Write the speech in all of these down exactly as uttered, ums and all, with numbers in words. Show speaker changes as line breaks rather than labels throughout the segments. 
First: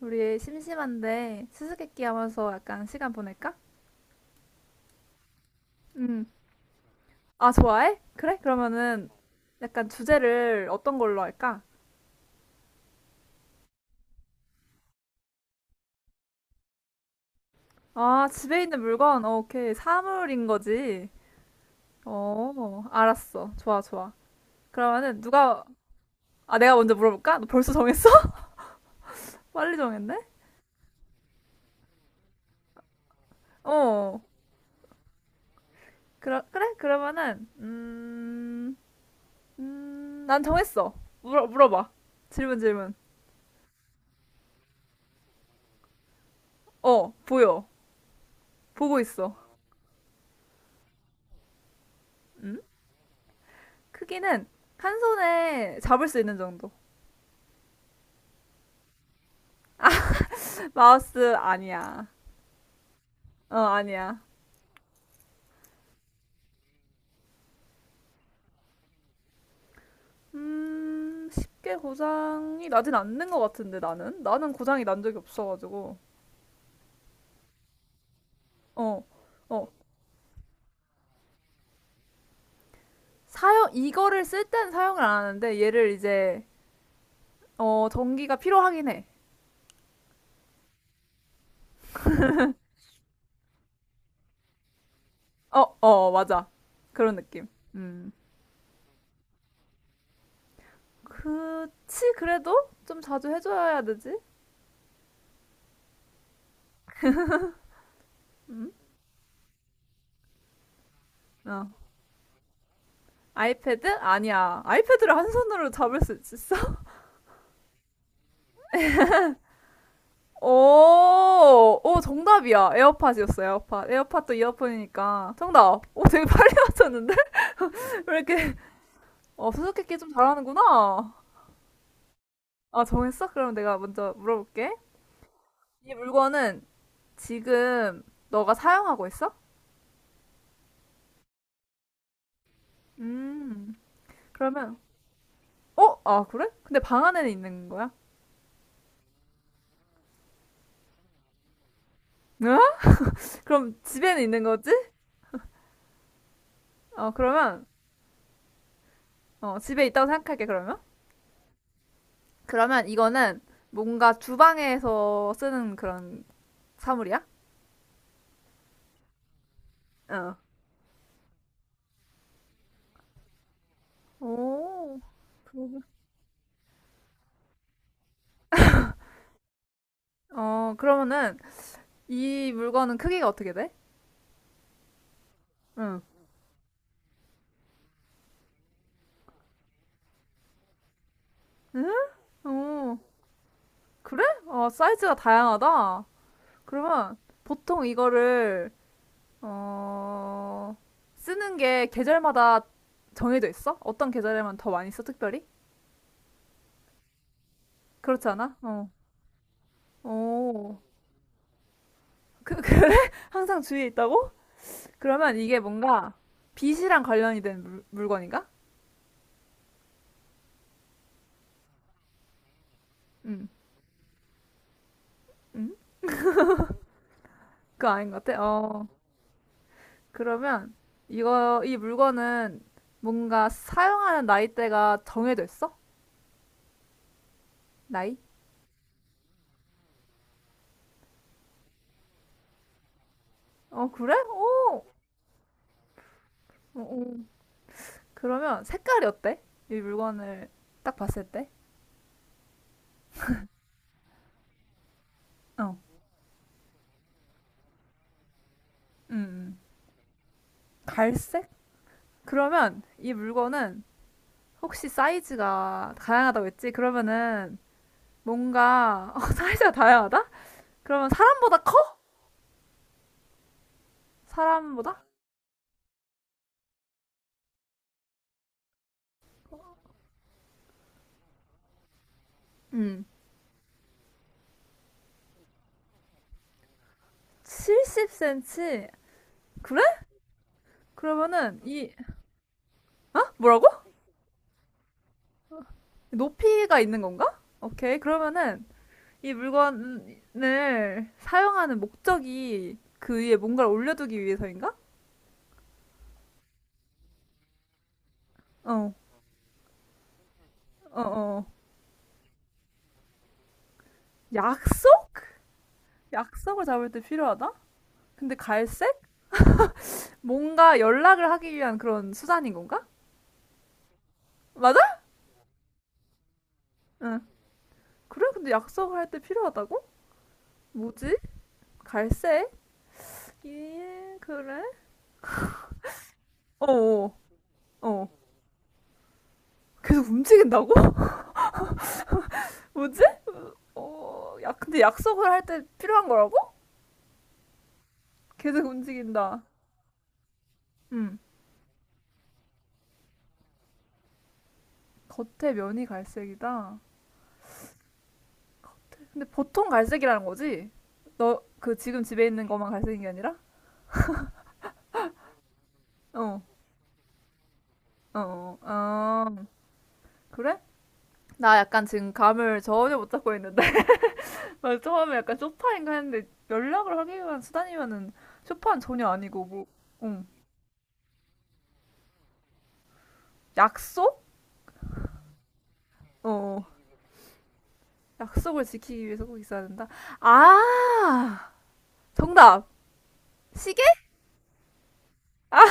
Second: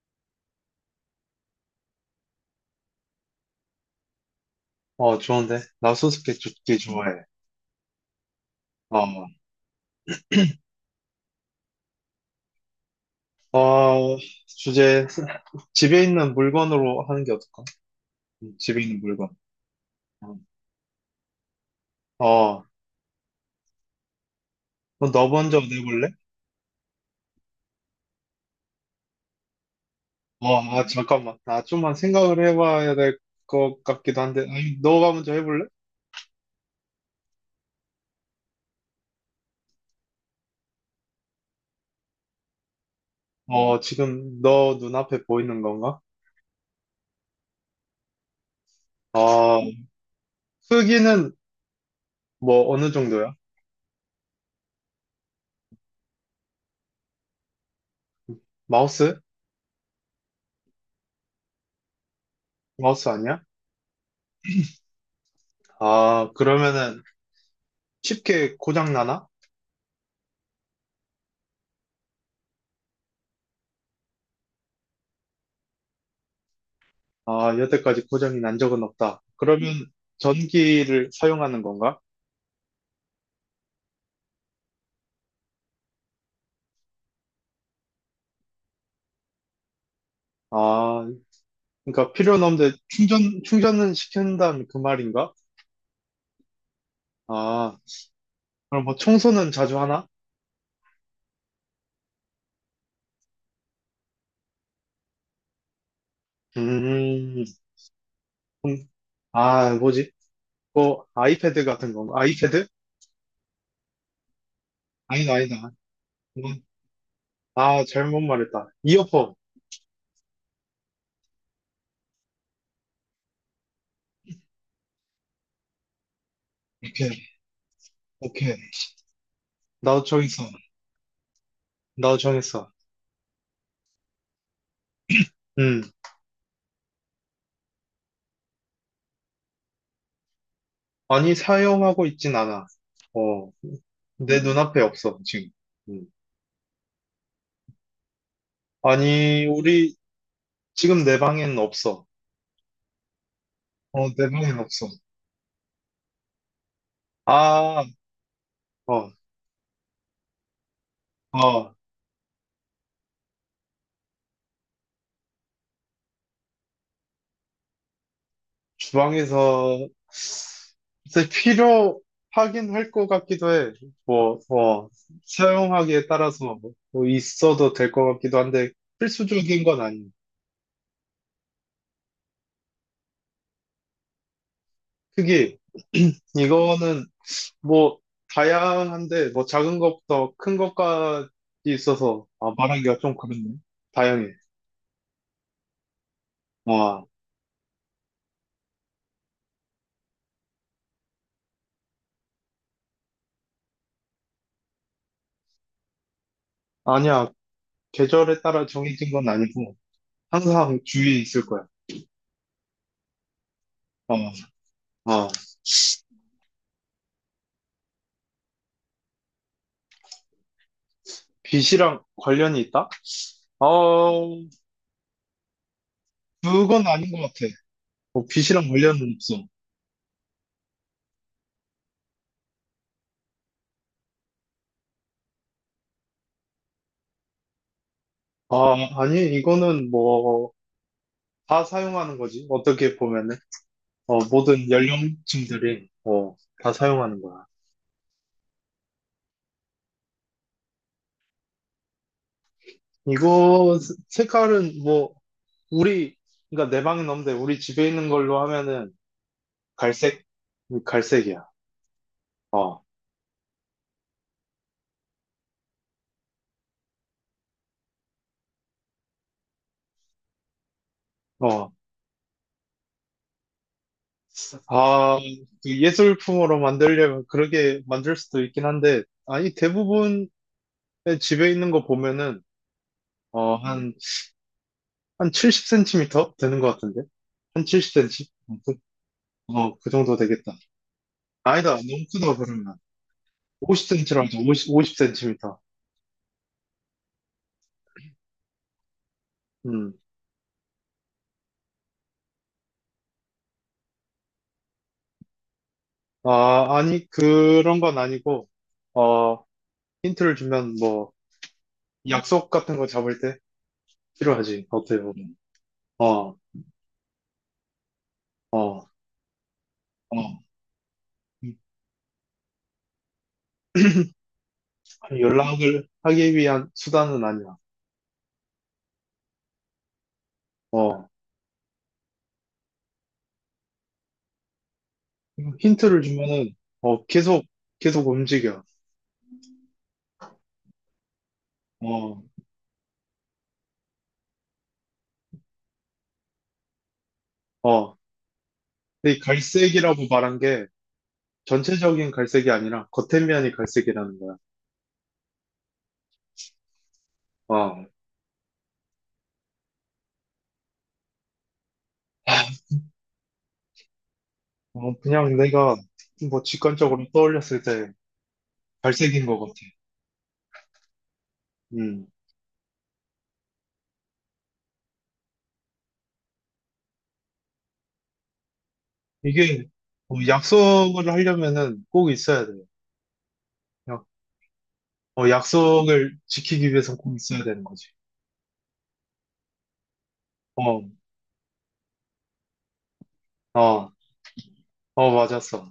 우리 심심한데 수수께끼 하면서 약간 시간 보낼까?
어, 좋은데? 나
음.
수수께끼 좋게 좋아해.
아, 좋아해? 그래? 그러면은
어,
약간 주제를 어떤 걸로 할까?
어, 주제, 집에 있는 물건으로 하는 게 어떨까?
아,
음,
집에 있는
집에 있는
물건.
물건.
어, 오케이.
어,
사물인 거지.
어,
어, 알았어. 좋아, 좋아.
그럼
그러면은
너 먼저
누가
내볼래?
아, 내가 먼저 물어볼까? 너 벌써 정했어? 빨리 정했네?
어, 아, 잠깐만. 나 좀만 생각을 해봐야 될 것
어.
같기도 한데. 아니, 너가 먼저 해볼래?
그러, 그래? 그러면은 음. 음, 난 정했어. 물어 물어봐. 질문 질문.
어, 지금 너 눈앞에 보이는 건가?
어, 보여. 보고 있어.
어, 크기는
음?
뭐 어느 정도야?
크기는 한 손에 잡을 수 있는 정도.
마우스?
마우스 아니야.
마우스 아니야?
어, 아니야.
아, 그러면은 쉽게 고장 나나?
음, 쉽게 고장이 나진 않는 것 같은데, 나는? 나는 고장이 난 적이 없어가지고.
아, 여태까지 고장이 난 적은
어,
없다.
어.
그러면 전기를 사용하는 건가?
사용, 이거를 쓸 땐 사용을 안 하는데, 얘를 이제, 어, 전기가 필요하긴 해.
아, 그러니까 필요는 없는데 충전, 충전은 시킨다면 그 말인가?
어, 어, 맞아. 그런 느낌.
아,
음.
그럼 뭐 청소는 자주 하나?
그치, 그래도 좀 자주 해줘야 되지?
음,
음?
음, 아, 뭐지? 뭐 아이패드
어.
같은 건가? 아이패드?
아이패드? 아니야. 아이패드를 한
아니다,
손으로
아니다.
잡을 수 있어?
이건- 아, 잘못 말했다. 이어폰.
오, 오, 정답이야. 에어팟이었어요, 에어팟. 에어팟도 이어폰이니까. 정답. 오, 되게 빨리 맞췄는데?
오케이,
왜 이렇게,
오케이.
어, 수수께끼
나도
좀
정했어.
잘하는구나.
나도 정했어.
아, 정했어? 그럼 내가 먼저 물어볼게.
음,
이 물건은 지금 너가 사용하고 있어?
아니, 사용하고 있진 않아. 어,
음,
내
그러면,
눈앞에 없어, 지금.
어?
음.
아, 그래? 근데 방 안에는 있는 거야?
아니, 우리 지금 내 방에는 없어.
응? 그럼
어,
집에는
내
있는
방에는
거지?
없어.
어, 그러면,
아, 어,
어, 집에 있다고 생각할게, 그러면.
어,
그러면 이거는 뭔가 주방에서 쓰는 그런 사물이야?
주방에서
어.
글쎄 필요하긴 할 것 같기도 해. 뭐, 어,
오, 그러고.
사용하기에 따라서 뭐 뭐 있어도 될 것 같기도 한데 필수적인 건 아니야.
어, 그러면은 이 물건은 크기가 어떻게 돼?
크기,
응.
이거는 뭐 다양한데 뭐 작은 것부터 큰 것까지
응?
있어서 아, 말하기가
어
좀 그렇네.
그래?
다양해.
어, 사이즈가 다양하다.
와,
그러면 보통 이거를 어, 쓰는 게 계절마다 정해져 있어? 어떤 계절에만 더 많이 써, 특별히?
아니야.
그렇지
계절에
않아?
따라
어.
정해진 건 아니고.
오.
항상 주위에 있을 거야.
그, 그래? 항상 주위에
어,
있다고?
어.
그러면 이게 뭔가 빛이랑 관련이 된 물, 물건인가?
빚이랑 관련이 있다?
응.
어,
응?
그건 아닌 것 같아.
그거 아닌 것
어,
같아?
빚이랑
어.
관련은 없어.
그러면 이거 이 물건은 뭔가 사용하는 나이대가 정해져 있어? 나이?
아, 아니, 이거는 뭐, 다 사용하는 거지. 어떻게 보면은.
어 그래?
어, 모든
오.
연령층들이, 어, 다
어, 어.
사용하는 거야.
그러면 색깔이 어때? 이 물건을 딱 봤을 때?
이거, 스- 색깔은 뭐,
어.
우리, 그러니까 내 방은 없는데, 우리 집에 있는 걸로 하면은,
음. 음.
갈색? 갈색이야.
갈색?
어,
그러면 이 물건은 혹시 사이즈가 다양하다고 했지? 그러면은 뭔가 어, 사이즈가 다양하다? 그러면 사람보다
어.
커? 사람보다?
아, 그 예술품으로 만들려면 그렇게 만들 수도 있긴 한데, 아니, 대부분의 집에 있는 거 보면은,
음.
어, 한, 한 칠십 센티미터 되는 것 같은데? 한 칠십 센티미터? 어, 그,
칠십 센티미터.
어,
그래?
그 정도 되겠다.
그러면은
아니다,
이
너무 크다, 그러면.
어? 뭐라고?
오십 센티미터라도, 오십 오십 센티미터.
높이가 있는 건가? 오케이. 그러면은 이
음.
물건을 사용하는 목적이 그 위에 뭔가를 올려두기 위해서인가?
아, 아니, 그런 건 아니고,
어,
어, 힌트를 주면
어,
뭐,
어.
약속 같은 거 잡을 때 필요하지, 어떻게
약속?
보면. 어,
약속을 잡을 때 필요하다? 근데
어,
갈색?
어.
뭔가 연락을 하기 위한 그런 수단인 건가? 맞아?
연락을 하기 위한
응.
수단은 아니야.
그래? 근데 약속을 할 때 필요하다고?
어,
뭐지? 갈색? 예, 그래?
힌트를 주면은,
어,
어,
어,
계속, 계속
어.
움직여.
계속 움직인다고?
어,
뭐지? 어, 야, 근데 약속을 할 때 필요한 거라고?
어.
계속
근데 이
움직인다.
갈색이라고 말한 게
음.
전체적인 갈색이 아니라 겉에면이 갈색이라는 거야.
겉에 면이 갈색이다.
어,
근데 보통 갈색이라는 거지? 너 그 지금 집에 있는 것만 갈색인 게 아니라?
어, 그냥 내가
어,
뭐 직관적으로 떠올렸을 때
어, 어.
갈색인 것 같아.
그래? 나 약간
음,
지금 감을 전혀 못 잡고 있는데. 나 처음에 약간 쇼파인가 했는데 연락을 하기 위한 수단이면은 쇼파는 전혀 아니고
이게
뭐,
어,
응.
약속을 하려면은 꼭 있어야 돼. 약-
약속?
어, 약속을
어,
지키기 위해서 꼭 있어야 되는 거지.
약속을 지키기 위해서 꼭 있어야 된다.
어,
아, 정답. 시계.
어, 어, 맞았어.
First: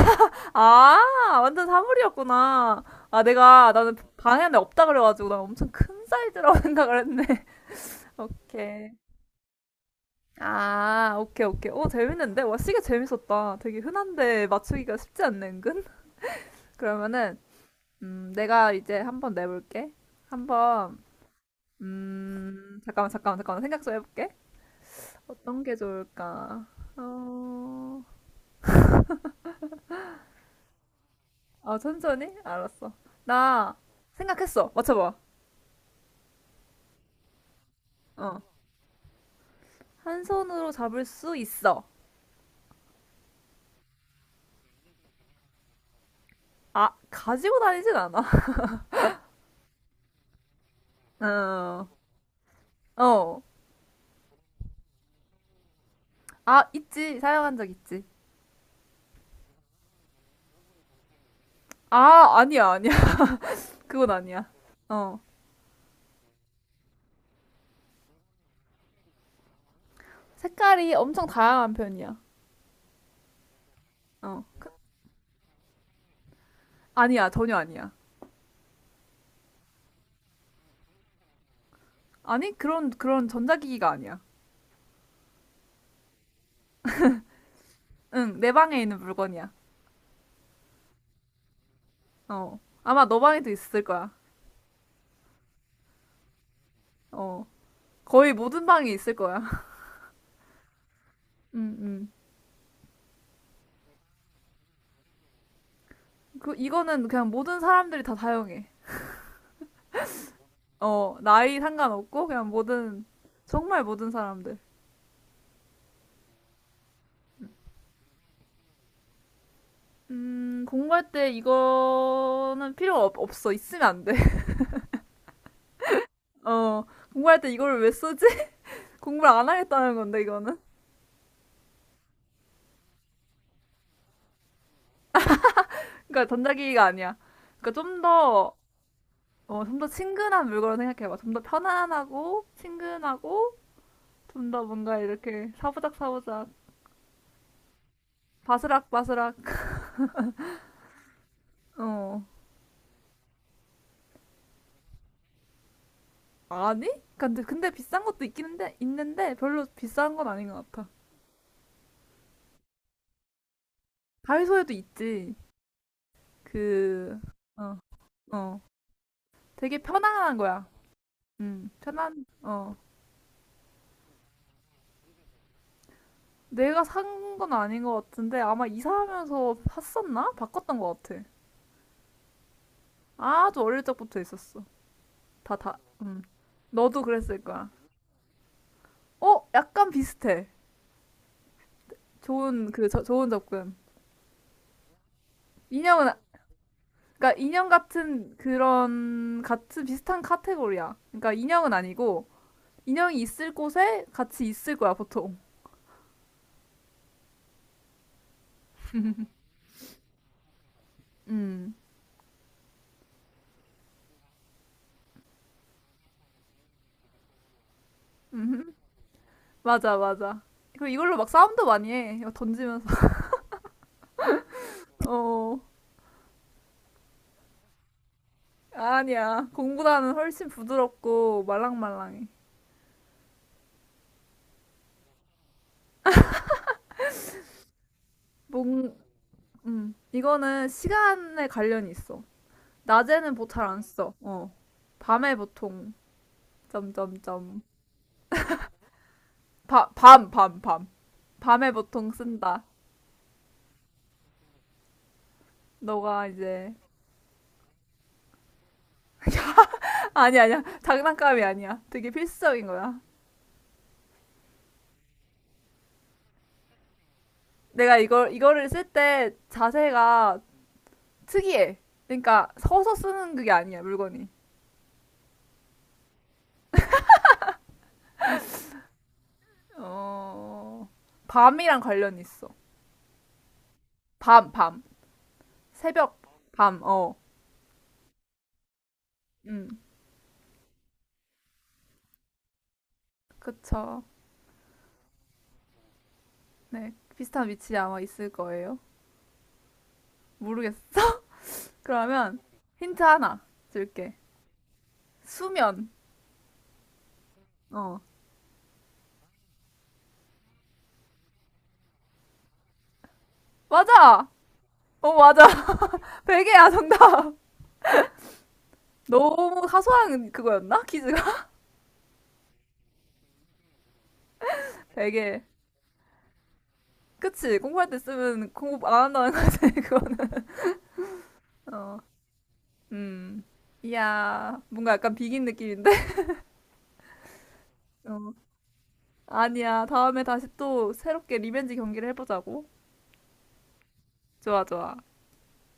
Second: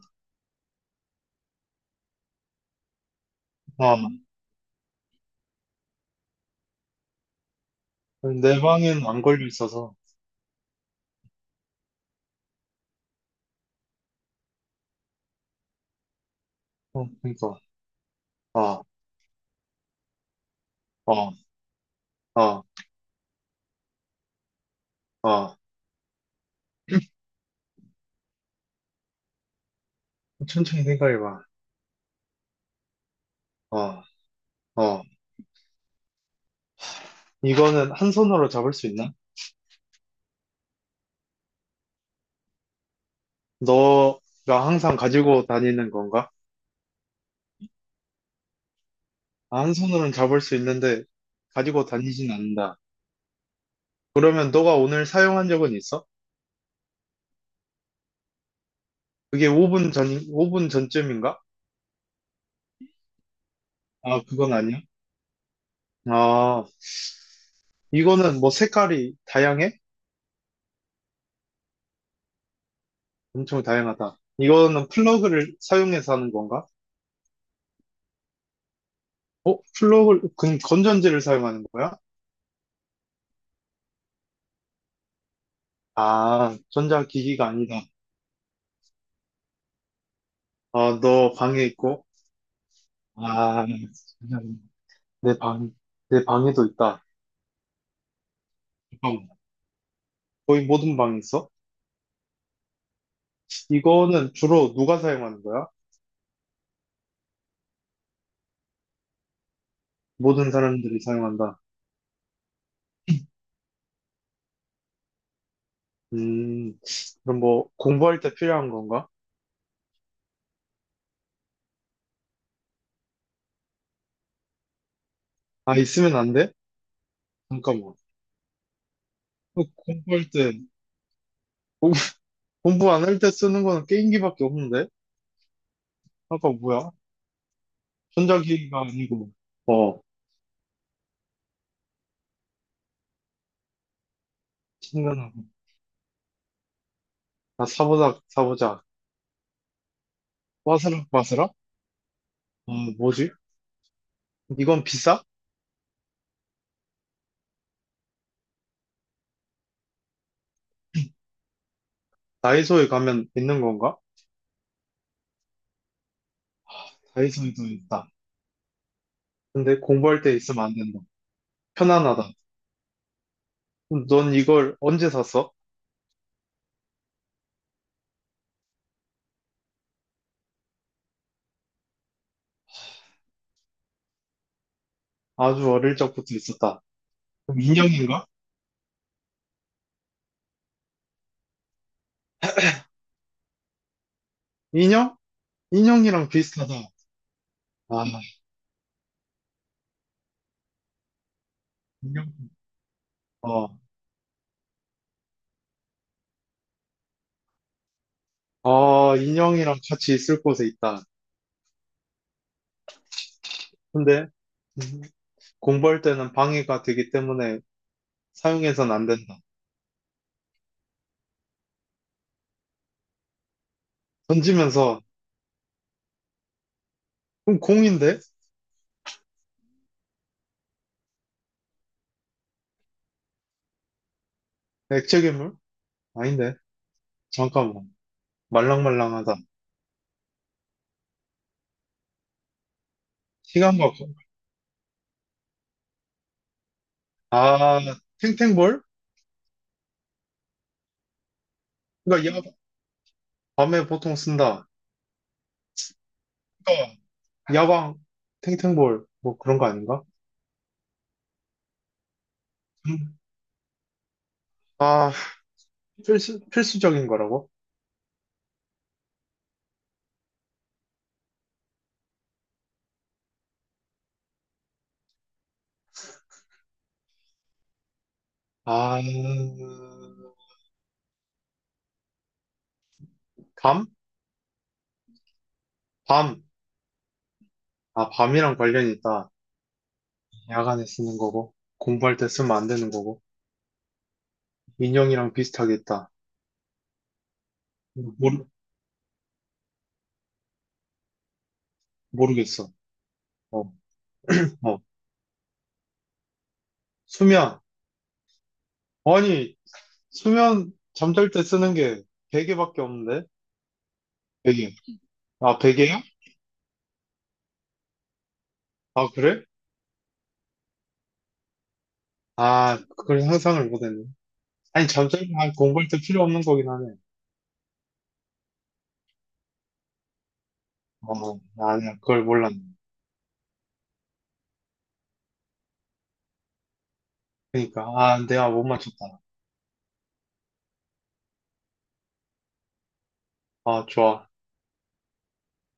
아, 완전 사물이었구나. 아, 내가, 나는
어,
방에 안에 없다 그래가지고, 나 엄청 큰 사이즈라고 생각을 했네.
내
오케이.
방엔 안 걸려 있어서.
아, 오케이, 오케이. 오, 재밌는데? 와, 시계 재밌었다. 되게 흔한데 맞추기가 쉽지 않네, 은근?
어,
그러면은,
그러니까.
음, 내가
어,
이제 한번 내볼게. 한번,
어, 어,
음, 잠깐만, 잠깐만, 잠깐만. 생각 좀 해볼게.
어.
어떤 게 좋을까? 어,
천천히 생각해봐.
아, 천천히? 알았어. 나
어,
생각했어.
어.
맞춰봐.
이거는 한
어.
손으로 잡을 수 있나?
한 손으로 잡을 수 있어.
너가 항상 가지고 다니는 건가?
아, 가지고 다니진 않아.
아, 한 손으로는 잡을 수 있는데 가지고
어,
다니진 않는다.
어.
그러면 너가 오늘 사용한 적은 있어?
아, 있지. 사용한 적 있지.
그게 오 분 전, 오 분 전쯤인가?
아, 아니야, 아니야. 그건
아,
아니야.
그건 아니야.
어,
아, 이거는 뭐 색깔이 다양해?
색깔이 엄청 다양한 편이야.
엄청 다양하다.
어. 그-
이거는 플러그를 사용해서 하는 건가?
아니야, 전혀 아니야.
어? 플러그 건, 건전지를 사용하는 거야?
아니, 그런, 그런 전자기기가 아니야.
아, 전자기기가 아니다.
응, 내 방에 있는 물건이야.
아, 너 방에 있고?
어. 아마 너 방에도
아,
있을 거야.
전자기기.. 내 방, 내 방에도 있다.
어. 거의 모든 방에 있을
잠깐만.
거야.
거의 모든 방에 있어?
응 응
이거는 주로 누가 사용하는 거야?
그, 이거는 그냥 모든 사람들이 다 사용해.
모든 사람들이
어, 나이
사용한다.
상관없고, 그냥 모든, 정말 모든 사람들.
음, 그럼 뭐, 공부할 때 필요한 건가?
음, 공부할 때 이거는 필요가 없, 없어. 있으면 안 돼.
아, 있으면 안 돼?
어, 공부할 때 이걸 왜
잠깐만.
쓰지? 공부를 안
어,
하겠다는 건데,
공부할 때,
이거는.
공- 공부 안 할 때 쓰는 거는 게임기밖에 없는데?
그러니까 전
아까
자기기가
뭐야?
아니야. 그러니까 좀 더,
전자기기가 아니고,
어, 좀 더
어,
친근한 물건을 생각해봐. 좀 더 편안하고, 친근하고, 좀 더 뭔가
생각나.
이렇게 사부작사부작,
아, 사보작, 사보작.
바스락바스락,
빠스락, 빠스락?
어.
아, 뭐지? 이건 비싸?
아니? 그러니까 근데, 근데 비싼 것도 있긴 한데, 있는데, 별로 비싼 건 아닌 것 같아.
다이소에 가면 있는 건가?
다이소에도 있지. 그,
다이소에도
어,
있다.
어. 되게
근데 공부할 때
편안한
있으면
거야.
안 된다.
음, 편한,
편안하다.
어.
그럼 넌 이걸 언제 샀어?
내가 산 건 아닌 것 같은데, 아마 이사하면서 샀었나? 바꿨던 것 같아. 아주 어릴 적부터 있었어. 다,
아주
다,
어릴
음.
적부터 있었다.
너도 그랬을
그럼
거야.
인형인가?
어? 약간 비슷해. 좋은, 그, 저, 좋은 접근.
인형?
인형은, 아-
인형이랑 비슷하다.
그러니까 인형
아,
같은 그런, 같은 비슷한 카테고리야. 그러니까 인형은 아니고,
인형.
인형이 있을
어,
곳에 같이 있을 거야, 보통.
아, 인형이랑 같이 있을 곳에 있다.
음.
근데 음, 공부할 때는 방해가 되기 때문에
음.
사용해선 안 된다.
맞아, 맞아. 그리고 이걸로 막 싸움도 많이 해. 이거 던지면서.
던지면서,
어.
그럼 공인데?
아니야. 공보다는 훨씬 부드럽고 말랑말랑해.
액체 괴물? 아닌데. 잠깐만.
뭔,
말랑말랑하다.
음. 이거는 시간에 관련이 있어. 낮에는 보 잘안
시간과, 거-
써. 어. 밤에 보통, 점점점.
아, 탱탱볼?
바, 밤, 밤, 밤. 밤에 보통
그니까, 야,
쓴다.
밤에 보통 쓴다.
너가 이제.
그니까, 야광, 탱탱볼, 뭐 그런 거 아닌가?
아니, 아니야. 장난감이 아니야. 되게 필수적인 거야.
음. 아, 필수, 필수적인 거라고?
내가 이걸, 이거를 쓸 때 자세가 특이해. 그러니까 서서 쓰는 그게 아니야, 물건이.
아,
어, 밤이랑 관련이 있어.
밤?
밤, 밤. 새벽,
밤.
밤, 어.
아, 밤이랑 관련이 있다.
음,
야간에 쓰는 거고, 공부할 때 쓰면 안 되는 거고,
그쵸.
인형이랑 비슷하게 있다.
네, 비슷한 위치에 아마 있을
모르,
거예요. 모르겠어. 그러면
모르겠어.
힌트 하나
어,
줄게.
어.
수면.
수면.
어.
아니, 수면, 잠잘 때 쓰는 게 베개밖에 없는데?
맞아!
베개.
어, 맞아.
아, 베개요?
베개야, 정답.
아, 그래?
너무 사소한 그거였나? 퀴즈가?
아, 그걸 상상을 못했네. 아니, 잠자리
베개.
아, 공부할 때 필요 없는 거긴 하네.
그치? 공부할 때 쓰면 공부 안 한다는 거지, 그거는.
어, 아니야,
어,
그걸 몰랐네.
음. 이야, 뭔가 약간 비긴 느낌인데?
그러니까, 아,
어.
내가 못 맞췄다.
아니야, 다음에 다시 또 새롭게 리벤지 경기를 해보자고.
아, 좋아.
좋아, 좋아.